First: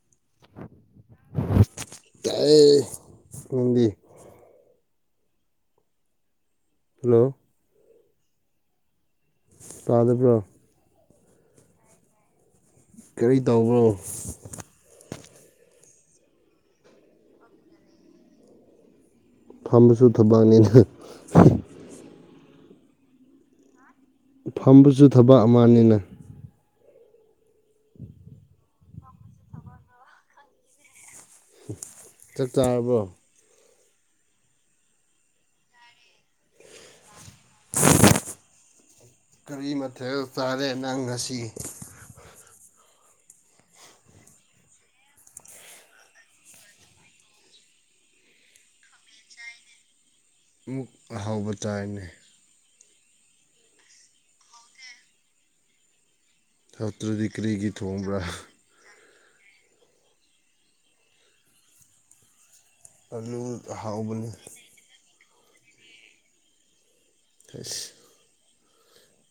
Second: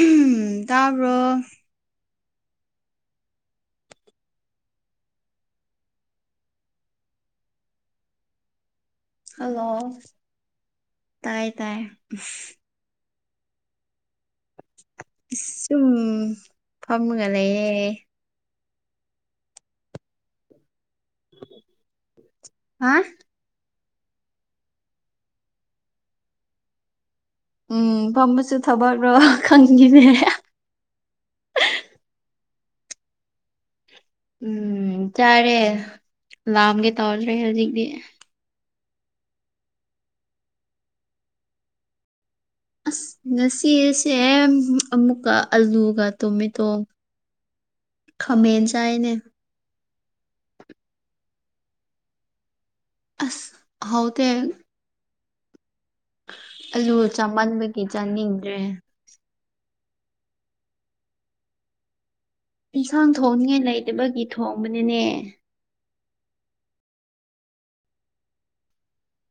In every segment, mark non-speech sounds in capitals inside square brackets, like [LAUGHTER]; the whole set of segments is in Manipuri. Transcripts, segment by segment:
ꯎꯝ ꯇꯥꯕ꯭ꯔꯣ ꯇꯥꯏꯌꯦ ꯅꯪꯗꯤ ꯍꯜꯂꯣ ꯍꯜꯂꯣ ꯇꯥꯗꯕ꯭ꯔꯣ ꯇꯥꯏ ꯇꯥꯏ ꯀꯔꯤ ꯇꯧꯕ꯭ꯔꯣ ꯁꯨꯝ ꯐꯝꯒ ꯂꯩꯌꯦ ꯐꯝꯕꯁꯨ ꯊꯕꯛꯅꯦꯅ ꯍꯥ ꯐꯝꯕꯁꯨ ꯊꯕꯛ ꯑꯃꯅꯤꯅ ꯎꯝ ꯐꯝꯕꯁꯨ ꯊꯕꯛꯔꯣ ꯈꯪꯗꯤꯅꯦ ꯆꯥꯛ ꯆꯥꯔꯕꯣ ꯎꯝ ꯆꯥꯔꯦ ꯂꯥꯝꯒꯦ ꯇꯧꯗ꯭ꯔꯦ ꯍꯧꯖꯤꯛꯇꯤ ꯀꯔꯤ ꯃꯊꯦꯜ ꯆꯥꯔꯦ ꯅꯪ ꯉꯁꯤ ꯑꯁ ꯉꯁꯤꯁꯦ ꯑꯃꯨꯛꯀ ꯑꯂꯨꯒ ꯇꯣꯃꯦꯇꯣ ꯈꯥꯃꯦꯟ ꯆꯥꯏꯅꯦ ꯑꯃꯨꯛ ꯑꯍꯥꯎꯕ ꯆꯥꯢꯌꯦꯅꯦ ꯑꯁ ꯍꯥꯎꯇꯦ ꯑꯂꯨ ꯍꯥꯎꯇ꯭ꯔꯗꯤ ꯀꯔꯤꯒꯤ ꯆꯥꯃꯟꯕꯒꯤ ꯊꯣꯡꯕ꯭ꯔꯥ ꯆꯥꯅꯤꯡꯗ꯭ꯔꯦ ꯢꯟꯁꯥꯡ ꯑꯂꯨ ꯊꯣꯡꯅꯤꯉꯥꯏ ꯂꯩꯇꯕꯒꯤ ꯑꯍꯥꯎꯕꯅꯤ ꯊꯣꯡꯕꯅꯤꯅꯦ ꯑꯁ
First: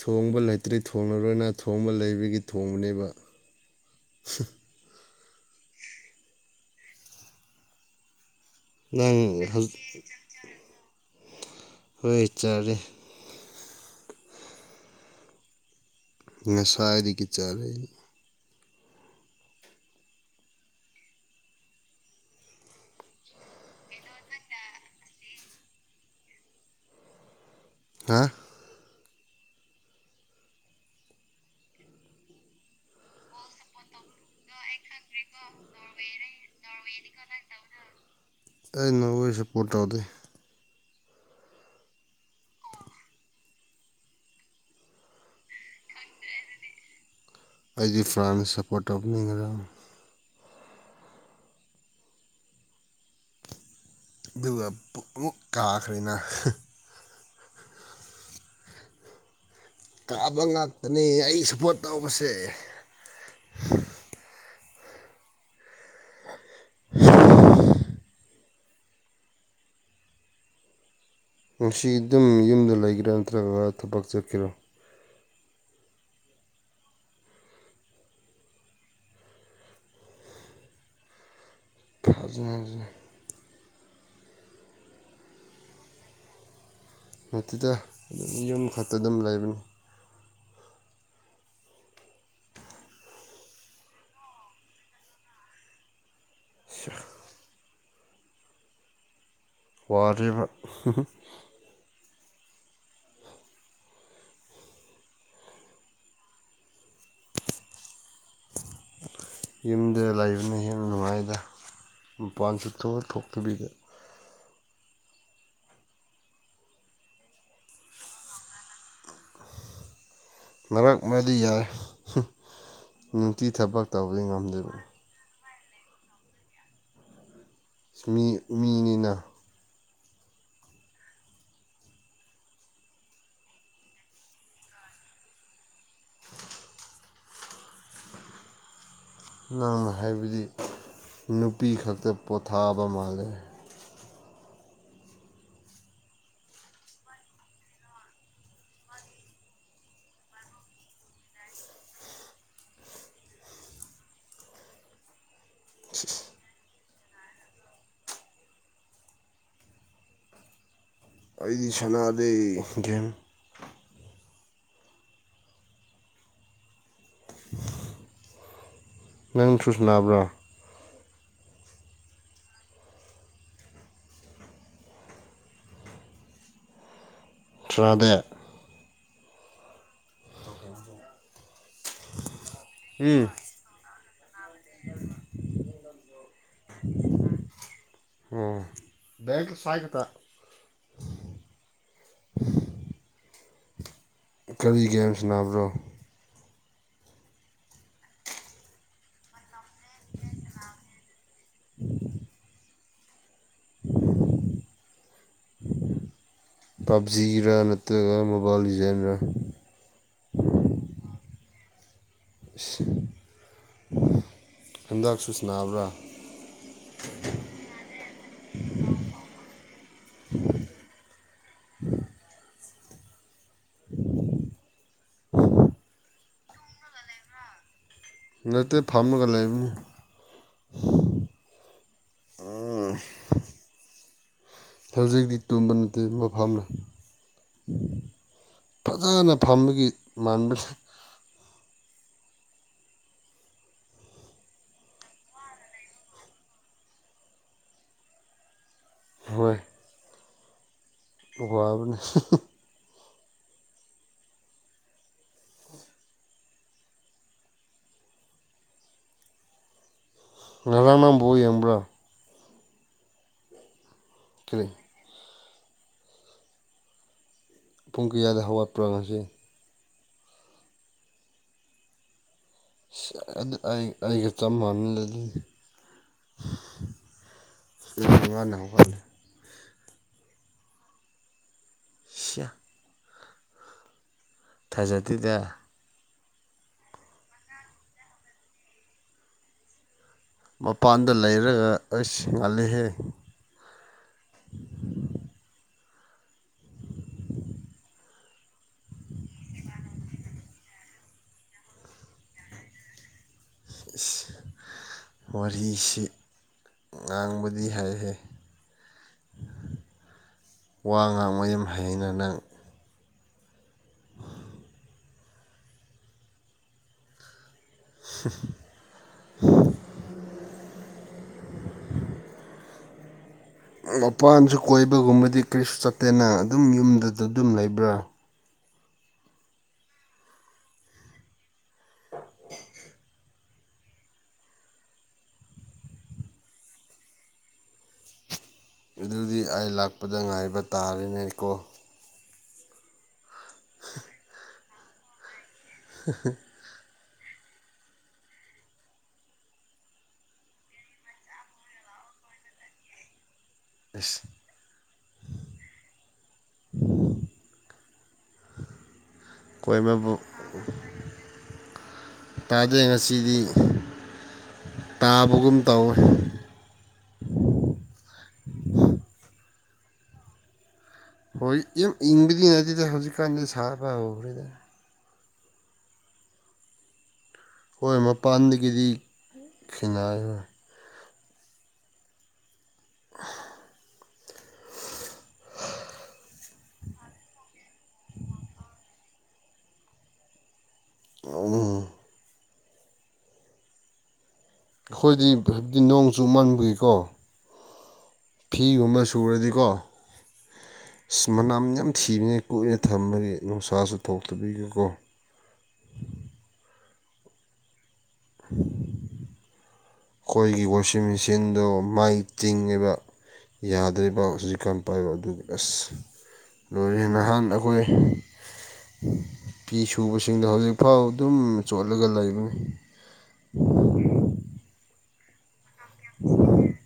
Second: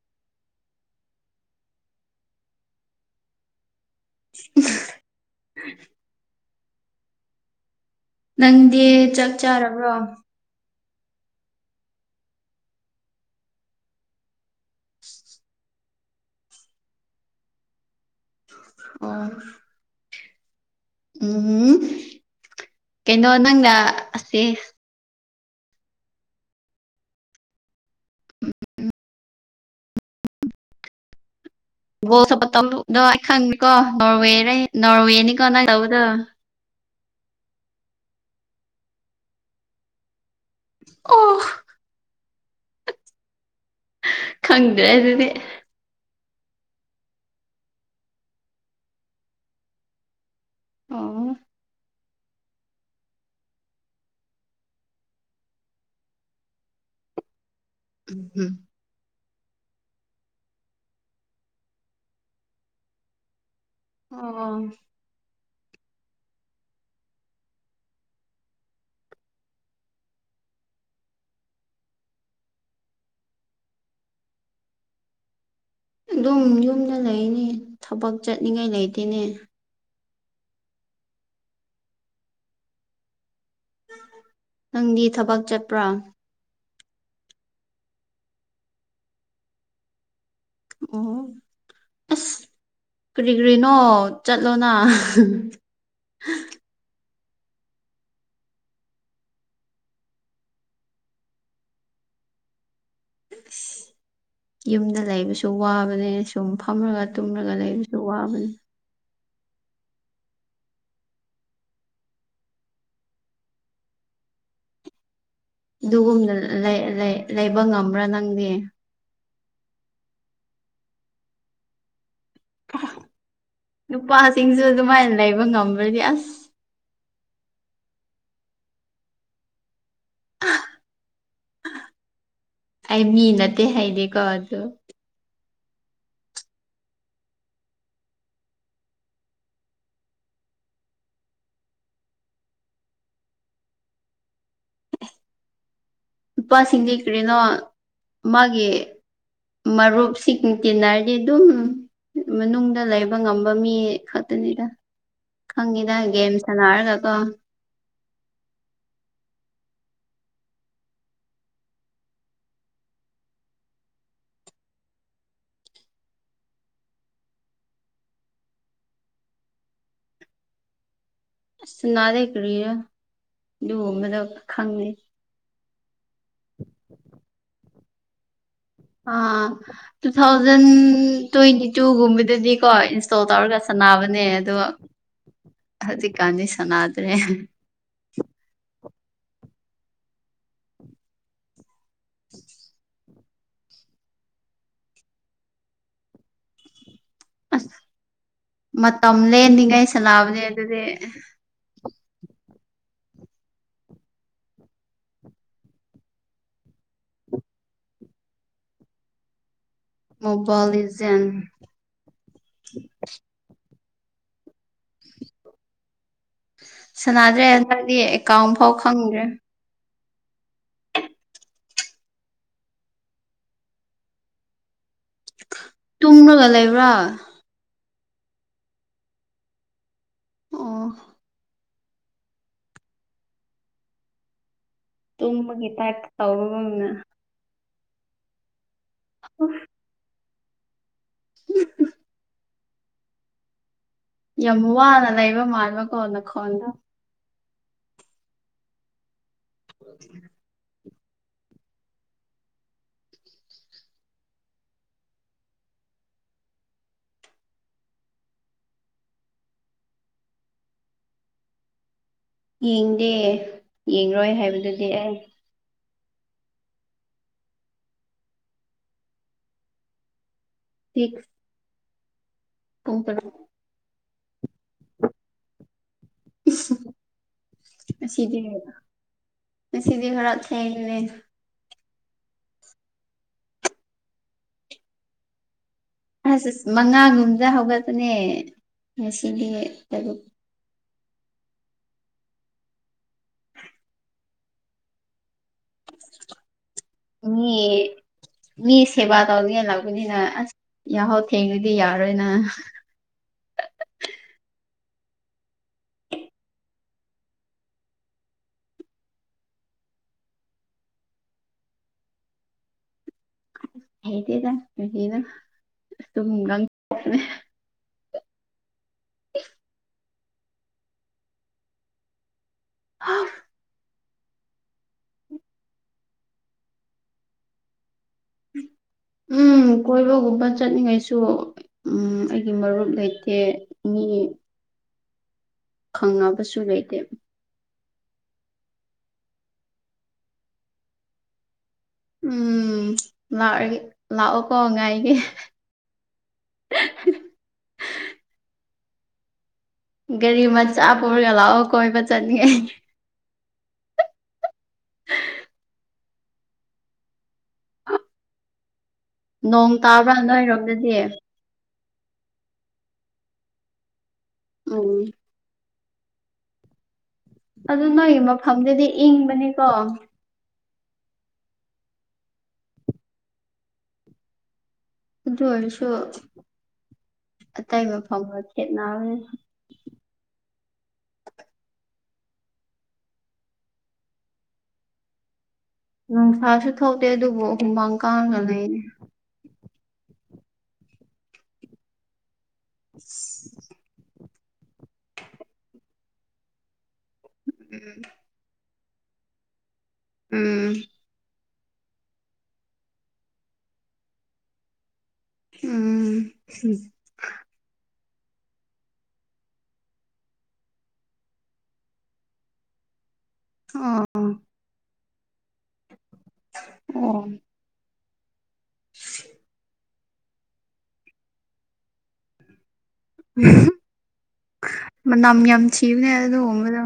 ꯊꯣꯡꯕ ꯂꯩꯇ꯭ꯔꯤ ꯊꯣꯡꯉꯔꯣꯏꯅ ꯊꯣꯡꯕ ꯂꯩꯕꯒꯤ ꯊꯣꯡꯕꯅꯦꯕ [UNINTELLIGIBLE] ꯅꯪꯗꯤ ꯅꯪ ꯆꯥꯛ ꯍꯧꯖꯤ ꯆꯥꯔꯕ꯭ꯔꯣ ꯍꯣꯏ ꯆꯔꯦ ꯉꯁꯥꯢꯗꯥꯒꯤ ꯆꯥꯔꯦ ꯑꯣ ꯎꯝ ꯀꯩꯅꯣ ꯅꯪꯅ ꯑꯁꯦ ꯍꯥ ꯕꯣꯜ ꯁꯞꯄꯔꯣꯠ ꯇꯧꯕꯗꯣ ꯑꯩ ꯈꯪꯅꯤꯀꯣ ꯅꯣꯔꯋꯦ ꯅꯣꯔꯋꯦꯅꯤꯀꯣ ꯅꯪ ꯇꯧꯕꯗꯣ ꯑꯩ ꯁꯞꯄꯣꯔꯠ ꯇꯧꯗꯦ ꯑꯣ ꯈꯪꯗ꯭ꯔꯦ ꯑꯗꯨꯗꯤ ꯑꯩꯗꯤ ꯐ꯭ꯔꯥꯟꯁ ꯁꯞꯄꯣꯔꯠ ꯇꯧꯕꯅꯦ ꯉꯔꯥꯡ ꯑꯣ ꯑꯗꯨꯒ ꯄꯨ ꯑꯃꯨꯛ ꯀꯥꯈ꯭ꯔꯦꯅ ꯎꯝ ꯍꯨꯝ ꯀꯥꯕ ꯉꯥꯛꯇꯅꯤ ꯑꯩ ꯁꯞꯄꯣꯔꯠ ꯇꯧꯕꯁꯦ ꯑꯣ [UNINTELLIGIBLE] ꯉꯥꯁꯤ ꯑꯗꯨꯝ ꯌꯨꯝꯗ ꯂꯩꯒꯦꯔꯥ ꯅꯠꯇ꯭ꯔꯒ ꯊꯕꯛ ꯆꯠꯀꯦꯔꯣ ꯑꯗꯨꯝ ꯌꯨꯝꯗ ꯂꯩꯅꯤ ꯊꯕꯛ ꯆꯠꯅꯤꯡꯉꯥꯏ ꯂꯩꯇꯦꯅꯦ ꯐꯖ ꯐꯖꯅ ꯅꯪꯗꯤ ꯊꯕꯛ ꯆꯠꯄ꯭ꯔꯥ ꯅꯠꯇꯦꯗ ꯌꯨꯝ ꯈꯛꯇ ꯑꯗꯨꯝ ꯂꯩꯕꯅꯤ ꯎꯝ ꯀꯔꯤ ꯀꯔꯤꯅꯣ ꯆꯠꯂꯣꯅ ꯁꯤꯌꯥ ꯋꯥꯔꯤꯕ [UNINTELLIGIBLE] ꯌꯨꯝꯗ ꯂꯩꯕꯁꯨ ꯋꯥꯕꯅꯦ ꯁꯨꯝ ꯐꯝꯂꯒ ꯇꯨꯝꯂꯒ ꯂꯩꯕꯁꯨ ꯋꯥꯕꯅꯦ ꯌꯨꯝꯗꯗ ꯂꯩꯕꯅ ꯍꯦꯟꯅ ꯅꯨꯡꯉꯥꯏꯗ ꯃꯄꯥꯟ ꯁꯨꯇꯣꯛ ꯊꯣꯛꯇꯕꯤꯗ ꯑꯗꯨꯒꯨꯝꯅ ꯂꯩ ꯂꯩꯕ ꯉꯝꯕ꯭ꯔꯥ ꯅꯪꯗꯤ ꯃꯔꯛ ꯃꯗꯤ ꯌꯥꯏ ꯍꯨꯝ ꯅꯨꯡꯇꯤ ꯊꯕꯛ ꯇꯧꯕꯗꯤ ꯉꯝꯗꯦ ꯁꯨꯃꯥꯏ ꯂꯩꯕ ꯉꯝꯃꯗꯤ ꯑꯁ ꯃꯤ ꯃꯤꯅꯤꯅ ꯑꯩ ꯃꯤ ꯅꯠꯇꯦ ꯍꯥꯏꯗꯦꯀꯣ ꯑꯗꯨ [INAUDIBLE] ꯅꯪꯅ ꯍꯥꯏꯕꯗꯤ ꯅꯨꯄꯤ ꯈꯛꯇ ꯄꯣꯊꯥꯕ ꯃꯥꯜꯂꯦ ꯅꯨꯄꯥꯁꯤꯡꯗꯤ ꯀꯔꯤꯅꯣ ꯃꯥꯒꯤ ꯃꯔꯨꯞꯁꯤ ꯇꯤꯟꯅꯔꯗꯤ ꯑꯗꯨꯝ ꯃꯅꯨꯡꯗ ꯂꯩꯕ ꯉꯝꯕ ꯃꯤ ꯈꯛꯇꯅꯤꯗ ꯈꯪꯉꯤꯗ ꯒꯦꯝ ꯁꯥꯟꯅꯔꯒ ꯀꯣ ꯑꯩꯗꯤ ꯁꯥꯅꯗꯤ ꯒꯦꯝ [INAUDIBLE] ꯅꯪ ꯊꯨꯁ ꯅꯥꯕ꯭ꯔꯣ ꯁꯥꯟꯅꯗꯦ ꯀ꯭ꯔꯤꯔꯥ ꯑꯗꯨꯒꯨꯝꯕꯗꯣ ꯈꯪꯗꯦ ꯇ꯭ꯔꯥꯗ ꯑꯥ ꯇꯨ ꯊꯥꯎꯖꯟ ꯇ꯭ꯋꯦꯟꯇꯤ ꯇꯨꯒꯨꯝꯕꯗꯗꯤꯀꯣ ꯏꯟꯁꯇꯣꯜ ꯎꯝ ꯇꯧꯔꯒ ꯁꯥꯟꯅꯕꯅꯦ ꯑꯗꯣ ꯍꯧꯖꯤꯛꯀꯥꯟꯗꯤ ꯁꯥꯟꯅꯗ꯭ꯔꯦ ꯑꯣ [INAUDIBLE] ꯀꯔꯤ ꯒꯦꯝꯁ ꯁꯥꯟꯅꯕ꯭ꯔꯣ ꯑꯁ ꯃꯇꯝ ꯂꯦꯟꯂꯤꯉꯩ ꯁꯥꯟꯅꯕꯅꯦ ꯑꯗꯨꯗꯤ [INAUDIBLE] [UNINTELLIGIBLE] ꯄꯥꯕꯖꯤꯔ ꯅꯠꯇ꯭ꯔꯒ ꯃꯣꯕꯥꯏꯜ ꯂꯤꯖꯦꯜꯔ ꯃꯣꯕꯥꯏꯜ ꯂꯤꯖꯦꯟ ꯍꯟꯗꯛꯁꯨ ꯁꯥꯟꯅꯕ꯭ꯔꯥ ꯁꯥꯟꯅꯗ꯭ꯔꯦ ꯍꯟꯗꯛꯗꯤ ꯑꯦꯀꯥꯎꯟ ꯐꯥꯎ ꯈꯪꯗ꯭ꯔꯦ ꯇꯨꯡꯂꯒ ꯂꯩꯕ꯭ꯔꯥ ꯅꯠꯇꯦ ꯐꯝꯃꯒ ꯂꯩꯕꯅꯤ ꯑꯣ ꯎꯝ ꯍꯧꯖꯤꯛꯇꯤ ꯇꯨꯝꯕꯒꯤ ꯇꯨꯝꯕ ꯇꯥꯏꯞ ꯅꯠꯇꯦ ꯃꯐꯝꯂꯦ ꯇꯧꯕꯒꯨꯝꯅ ꯐꯖꯅ ꯐꯝꯕꯒꯤ ꯃꯥꯟꯕꯅꯦ [UNINTELLIGIBLE] ꯌꯥꯝ ꯋꯥꯅ ꯂꯩꯕ ꯃꯥꯟꯕꯀꯣ ꯅꯈꯣꯟꯗꯣ ꯍꯣꯏ [UNINTELLIGIBLE] [UNINTELLIGIBLE] ꯉꯔꯥꯡ ꯅꯪ ꯕꯣꯜ ꯌꯦꯡꯕ꯭ꯔꯥ ꯌꯦꯡꯗꯦ ꯌꯦꯡꯔꯣꯏ ꯀꯔꯤ ꯍꯥꯏꯕꯗꯨꯗꯤ ꯑꯩ ꯄꯨꯡ ꯀꯌꯥꯗ ꯍꯧꯈꯠꯄ꯭ꯔꯥ ꯉꯁꯤ ꯁꯤꯛꯁ ꯄꯨꯡ ꯁꯦ ꯇꯔꯨꯛ ꯑꯗꯨ ꯑꯩ ꯑꯩꯒ ꯆꯞ ꯃꯥꯟꯅꯦ ꯑꯗꯨꯗꯤ [UNINTELLIGIBLE] ꯉꯁꯤꯗꯤ ꯉꯟꯅ ꯍꯧꯒꯠꯂꯦ ꯉꯁꯤꯗꯤ ꯈꯔ ꯊꯦꯡꯉꯦꯅꯦ ꯁꯤꯌꯥ ꯊꯥꯖꯗꯦꯗ ꯑꯁ ꯑꯁ ꯃꯉꯥꯒꯨꯝꯕꯗ ꯍꯧꯒꯠꯄꯅꯦ ꯉꯁꯤꯗꯤ ꯇꯔꯨꯛ ꯃꯄꯥꯟꯗ ꯂꯩꯔꯒ ꯑꯩꯁ ꯉꯜꯂꯤꯍꯦ ꯃꯤ ꯃꯤ ꯁꯦꯕꯥ ꯇꯧꯅꯤꯡꯉꯥꯏ ‌ꯂꯥꯛꯄꯅꯤꯅ ꯑꯁ ꯌꯥꯍꯧ ꯊꯦꯡꯔꯗꯤ ꯌꯥꯔꯣꯏꯅ ꯏꯁ ꯋꯥꯔꯤꯁꯤ ꯉꯥꯡꯕꯗꯤ ꯍꯩꯍꯦ ꯋꯥ ꯉꯥꯡꯕ ꯌꯥꯝ ꯍꯩꯅ ꯅꯪ ꯍꯩꯇꯦꯗ ꯀꯔꯤꯅꯣ [UNINTELLIGIBLE] [UNINTELLIGIBLE] ꯏꯁ [UNINTELLIGIBLE] ꯃꯄꯥꯟꯁꯨ ꯀꯣꯏꯕꯒꯨꯝꯕꯗꯤ ꯀꯔꯤꯁꯨ ꯆꯠꯇꯦꯅ ꯑꯗꯨꯝ ꯌꯨꯝꯗꯗ ꯑꯗꯨꯝ ꯂꯩꯕ꯭ꯔꯥ ꯎꯝ ꯀꯣꯏꯕꯒꯨꯝꯕ ꯆꯠꯅꯤꯡꯉꯥꯏꯁꯨ ꯑꯩꯒꯤ ꯃꯔꯨꯞ ꯂꯩꯇꯦ ꯃꯤ ꯈꯪꯉꯕꯁꯨ ꯂꯩꯇꯦ ꯑꯗꯨꯗꯤ ꯑꯩ ꯂꯥꯛꯄꯗ ꯉꯥꯏꯕ ꯇꯥꯔꯦꯅꯦꯀꯣ ꯎꯝ ꯂꯥꯛꯔꯒꯦ ꯂꯥꯛꯑꯣꯀꯣ ꯉꯥꯏꯒꯦ [UNINTELLIGIBLE] ꯒꯥꯔꯤ ꯃꯆꯥ ꯄꯨꯔꯒ ꯂꯥꯛꯑꯣ ꯀꯣꯏꯕ ꯆꯠꯅꯤꯉꯥꯏꯒꯤ ꯏꯁ [UNINTELLIGIBLE] ꯅꯣꯡ ꯇꯥꯕ꯭ꯔꯥ ꯀꯣꯏꯕꯕꯨ ꯅꯣꯏꯔꯣꯝꯗꯗꯤ ꯇꯥꯗꯦ ꯉꯁꯤꯗꯤ ꯎꯝ ꯇꯥꯕꯒꯨꯝ ꯇꯧꯋꯦ ꯑꯗꯨ ꯅꯣꯏꯒꯤ ꯃꯐꯝꯗꯨꯗꯤ ꯏꯪꯕꯅꯤꯀꯣ ꯍꯣꯏ ꯏꯪ ꯏꯪꯕꯗꯤ ꯅꯠꯇꯦꯗ ꯍꯧꯖꯤꯛꯀꯥꯟꯗꯤ ꯁꯥꯕ ꯍꯧꯈ꯭ꯔꯦꯗ ꯑꯗꯨ ꯑꯣꯏꯔꯁꯨ ꯑꯇꯩ ꯃꯐꯝꯒ ꯈꯦꯠꯅꯕꯅꯤ ꯈꯦꯠꯅꯔꯔꯣꯏ ꯅꯨꯡꯁꯥꯁꯨ ꯊꯣꯛꯇꯦ ꯑꯗꯨꯕꯨ ꯍꯨꯃꯥꯡ ꯀꯥꯡꯒ ꯂꯩꯔꯤ [UNINTELLIGIBLE] [INAUDIBLE] ꯑꯈꯣꯏꯗꯤ ꯐ ꯅꯣꯡ ꯆꯨꯃꯟꯕꯒꯤꯀꯣ ꯎꯝ ꯐꯤꯒꯨꯝꯕ ꯁꯨꯔꯗꯤꯀꯣ ꯎꯝ ꯑꯁ ꯃꯅꯝ ꯌꯥꯝ ꯊꯤꯕꯅꯦ ꯀꯨꯏꯅ ꯊꯝꯃꯗꯤ ꯅꯨꯡꯁꯥꯁꯨ ꯊꯣꯛꯇꯕꯤꯒꯤꯀꯣ ꯎꯝ [INAUDIBLE] ꯈꯣꯏꯒꯤ ꯋꯥꯁꯤꯡ ꯃꯦꯆꯤꯟꯗꯣ ꯃꯥꯏ ꯆꯤꯡꯉꯤꯕ ꯑꯣ ꯌꯥꯗ꯭ꯔꯤꯕ ꯍꯧꯖꯤꯛ ꯀꯟ ꯄꯥꯏꯕ ꯑꯗꯨꯒꯤ ꯑꯁ ꯂꯣꯏꯔꯦ ꯑꯣ ꯅꯍꯥꯟ ꯑꯈꯣꯏ ꯐꯤ ꯁꯨꯕꯁꯤꯡꯗꯣ ꯍꯧꯖꯤꯛꯐꯥꯎ ꯑꯗꯨꯝ ꯆꯣꯠꯂꯒ ꯂꯩꯕꯅꯤ ꯃꯅꯝ ꯌꯥꯝ ꯊꯤꯕꯅꯦ ꯑꯗꯨꯒꯨꯝꯕꯗꯣ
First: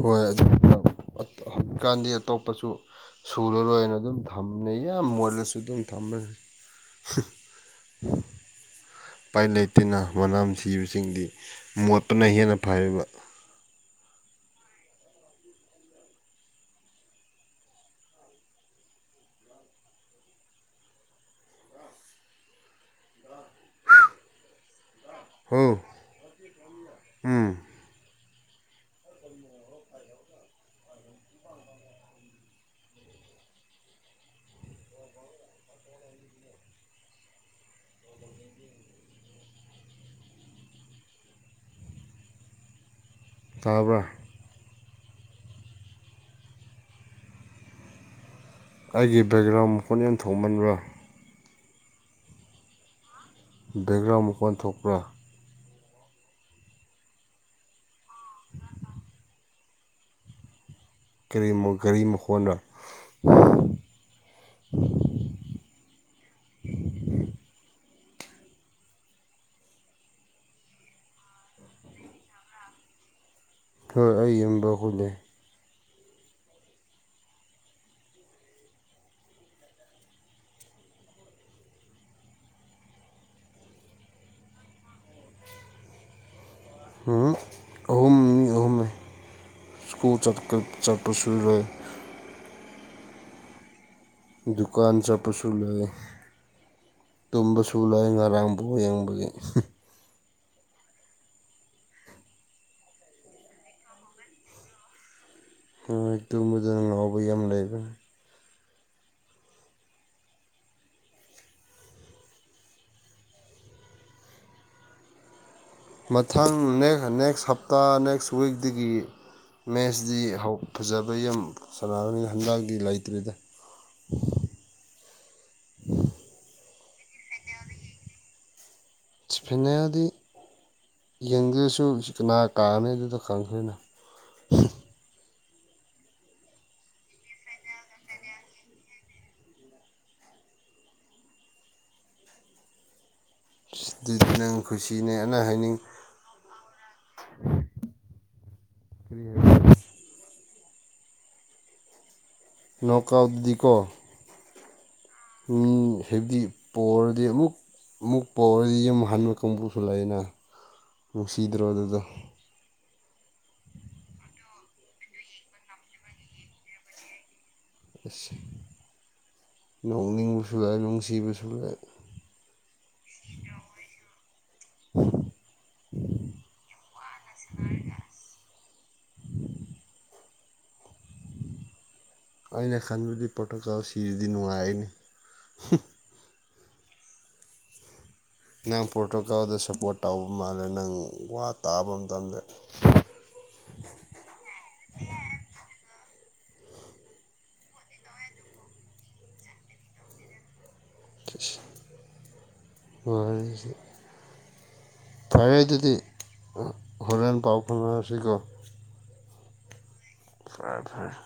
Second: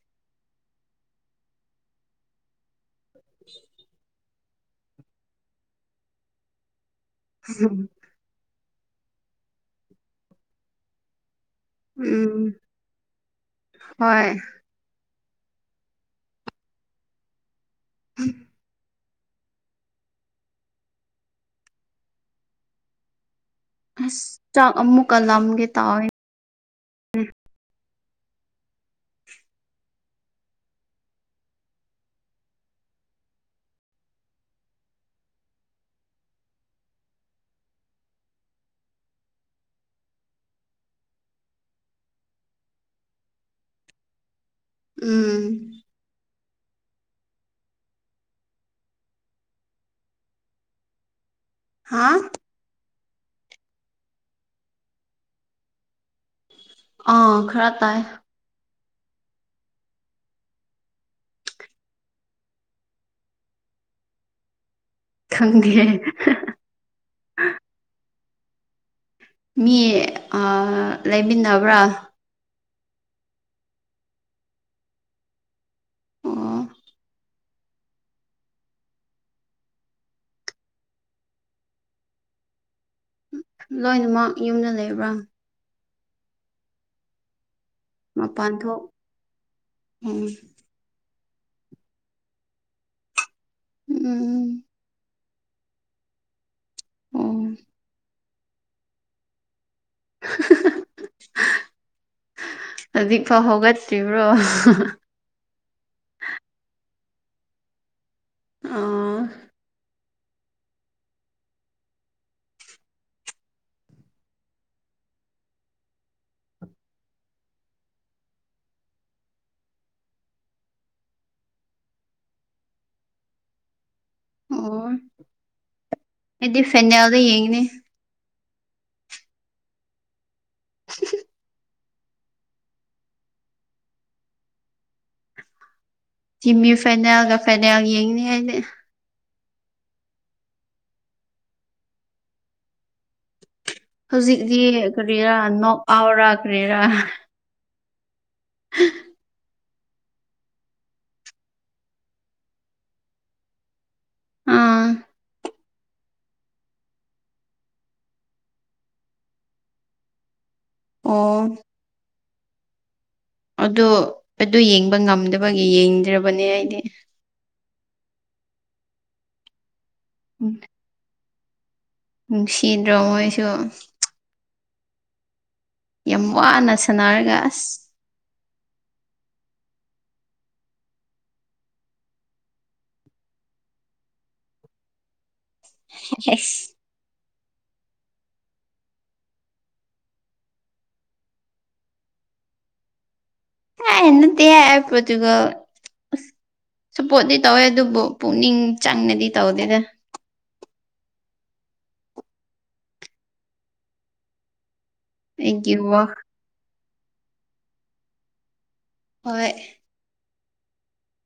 ꯍꯣꯏ ꯑꯗꯨ ꯍꯧꯀꯥꯟꯗꯤ ꯑꯇꯣꯞꯄꯁꯨ ꯁꯨꯔꯔꯣꯏꯅ ꯑꯗꯨꯝ ꯊꯝꯅꯦ ꯌꯥꯝ ꯃꯣꯠꯂꯁꯨ ꯑꯗꯨꯝ ꯊꯝꯃꯅꯤ [INAUDIBLE] ꯄꯥꯏ ꯂꯩꯇꯦꯅ ꯃꯅꯝ ꯊꯤꯕꯁꯤꯡꯗꯤ ꯃꯣꯠꯄꯅ ꯎꯝ ꯍꯦꯟꯅ ꯐꯔꯤꯕ ꯍꯣꯏ [UNINTELLIGIBLE] ꯑꯁ ꯆꯥꯛ ꯑꯃꯨꯛꯀ ꯍꯣ ꯂꯝꯒꯦ ꯇꯥꯎꯋꯦ ꯎꯝ ꯇꯥꯕ꯭ꯔꯥ ꯎꯝ ꯑꯩꯒꯤ ꯕꯦꯛꯒ꯭ꯔꯥꯎꯟ ꯃꯈꯣꯟ ꯌꯥꯝ ꯊꯣꯡꯃꯟꯕ꯭ꯔꯥ ꯍꯥꯥ ꯕꯦꯛꯒ꯭ꯔꯥꯎ ꯃꯈꯣꯟ ꯊꯣꯛꯄ꯭ꯔꯥ ꯑꯥ ꯈꯔ ꯇꯥꯏ ꯀꯔꯤ ꯃ ꯀꯔꯤ ꯃꯈꯣꯟꯔ ꯈꯪꯗꯤꯌꯦ ꯃꯤ ꯑꯥ ꯂꯩꯃꯤꯟꯅꯕ꯭ꯔꯥ ꯍꯣꯏ ꯑꯩ ꯌꯨꯝ ꯕꯍꯨꯠꯅꯦ ꯑꯣ ꯂꯣꯏꯅꯃꯛ ꯌꯨꯝꯗ ꯂꯩꯕ꯭ꯔꯥ ꯍꯨꯝ ꯑꯍꯨꯝ ꯃꯤ ꯃꯄꯥꯟ ꯊꯣꯛ ꯑꯣꯍꯨꯝꯅꯦ ꯁ꯭ꯀꯨꯜ ꯎꯝ ꯆꯠꯀ ꯆꯠꯄꯁꯨ ꯔꯩ ꯎꯝ ꯗꯨꯀꯥꯟ ꯆꯠꯄꯁꯨ ꯂꯩ ꯑꯣ ꯇꯨꯝꯕꯁꯨ ꯂꯩ ꯉꯔꯥꯡ ꯐꯨꯕꯣ ꯌꯦꯡꯕꯒꯤ ꯍꯧꯖꯤꯛ ꯐꯥꯎ ꯍꯧꯒꯠꯇ꯭ꯔꯤꯕ꯭ꯔꯣ ꯍꯣꯏ ꯇꯨꯝꯕꯗ ꯂꯥꯎꯕ ꯌꯥꯝ ꯂꯩꯕꯅꯦ ꯑꯥ ꯃꯊꯪꯦꯛ ꯅꯦ ꯅꯦꯛꯁ ꯍꯞꯇꯥ ꯅꯦꯛꯁ ꯋꯤꯛꯗꯒꯤ ꯃꯦꯠꯁꯇꯤ ꯍꯧ ꯐꯖꯕ ꯌꯥꯝ ꯁꯥꯟꯅꯒꯅꯤ ꯍꯟꯗꯛꯇꯤ ꯂꯩꯇ꯭ꯔꯤꯗ ꯑꯣꯏ ꯑꯩꯗꯤ ꯐꯦꯅꯦꯜꯗ ꯌꯦꯡꯉꯤꯅꯦ ꯐꯥꯅꯦꯜꯗꯤ ꯌꯦꯡꯗ꯭ꯔꯁꯨ ꯀꯅꯥ ꯀꯥꯅꯤ ꯑꯗꯨꯗ ꯈꯪꯈ꯭ꯔꯦꯅ ꯇꯤꯝꯃꯤ ꯐꯥꯏꯅꯅꯦꯜꯒ ꯐꯥꯏꯅꯥꯜ ꯌꯦꯡꯅꯤ ꯑꯩꯗꯤ ꯑꯗꯨꯗꯤ ꯍꯧꯖꯤꯛꯇꯤ ꯅꯪ ꯈꯨꯁꯤꯅꯦ ꯀꯔꯤꯔꯥ ꯑꯩꯅ ꯍꯥꯏꯅꯤꯡ ꯅꯣꯛ ꯑꯥꯎꯔ ꯀꯔꯤꯔꯥ ꯀꯔꯤ ꯅꯣ ꯀꯣꯜ ꯑꯗꯨꯗꯤꯀꯣ ꯑꯥ ꯃꯤ ꯍꯥꯏꯕꯗꯤ ꯄꯣꯔꯗꯤ ꯑꯃꯨꯛ ꯑꯃꯨꯛ ꯄꯣꯔꯗꯤ ꯌꯨꯝ ꯍꯟꯕ ꯀꯥꯡꯕꯨꯁꯨ ꯂꯩꯌꯦꯅꯥ ꯑꯣ ꯅꯨꯡꯁꯤꯗ꯭ꯔꯣ ꯑꯗꯨꯗꯣ ꯑꯗꯣ ꯑꯗꯨ ꯌꯦꯡꯕ ꯉꯝꯗꯕꯒꯤ ꯌꯦꯡꯗ꯭ꯔꯕꯅꯦ ꯑꯩꯗꯤ ꯑꯁ ꯎꯝ ꯅꯣꯛꯅꯤꯡꯕꯁꯨ ꯂꯩ ꯅꯨꯡꯁꯤꯕꯁꯨ ꯂꯩ ꯅꯨꯡꯁꯤꯗ꯭ꯔꯣ ꯃꯣꯏꯁꯨ ꯌꯥꯝ ꯋꯥꯅ ꯁꯥꯟꯅꯔꯒ ꯑꯁ ꯑꯩꯅ ꯈꯥꯟꯕꯗꯤ ꯄꯣꯇꯨꯀꯜ ꯁꯤꯔꯤꯗꯤ ꯅꯨꯡꯉꯏꯔꯅꯤ [UNINTELLIGIBLE] ꯅꯪ ꯄꯣꯔꯇꯣꯀꯥꯜꯗ ꯁꯞꯄꯣꯔꯠ ꯇꯧꯕ ꯃꯥꯜꯂꯦ ꯅꯪ ꯋꯥ ꯇꯥꯕ ꯃꯇꯝꯗ ꯍꯦ ꯅꯠꯇꯦꯍꯦ ꯑꯩ ꯄꯣꯔꯇꯣꯀꯥꯜ ꯁꯨꯄꯣꯠꯇꯗꯤ ꯇꯧꯋꯦ ꯑꯗꯨꯕꯨ ꯄꯨꯛꯅꯤꯡ ꯆꯪꯅꯗꯤ ꯇꯧꯗꯦꯗ ꯋꯥꯔꯤꯁꯦ ꯑꯩꯒꯤ ꯐꯔꯦꯗꯨꯗꯤ ꯋꯥ ꯍꯣꯔꯦꯟ ꯄꯥꯎ ꯐꯪꯅꯔꯁꯤꯀꯣ ꯍꯣꯏ ꯐꯔꯦ ꯐꯔꯦ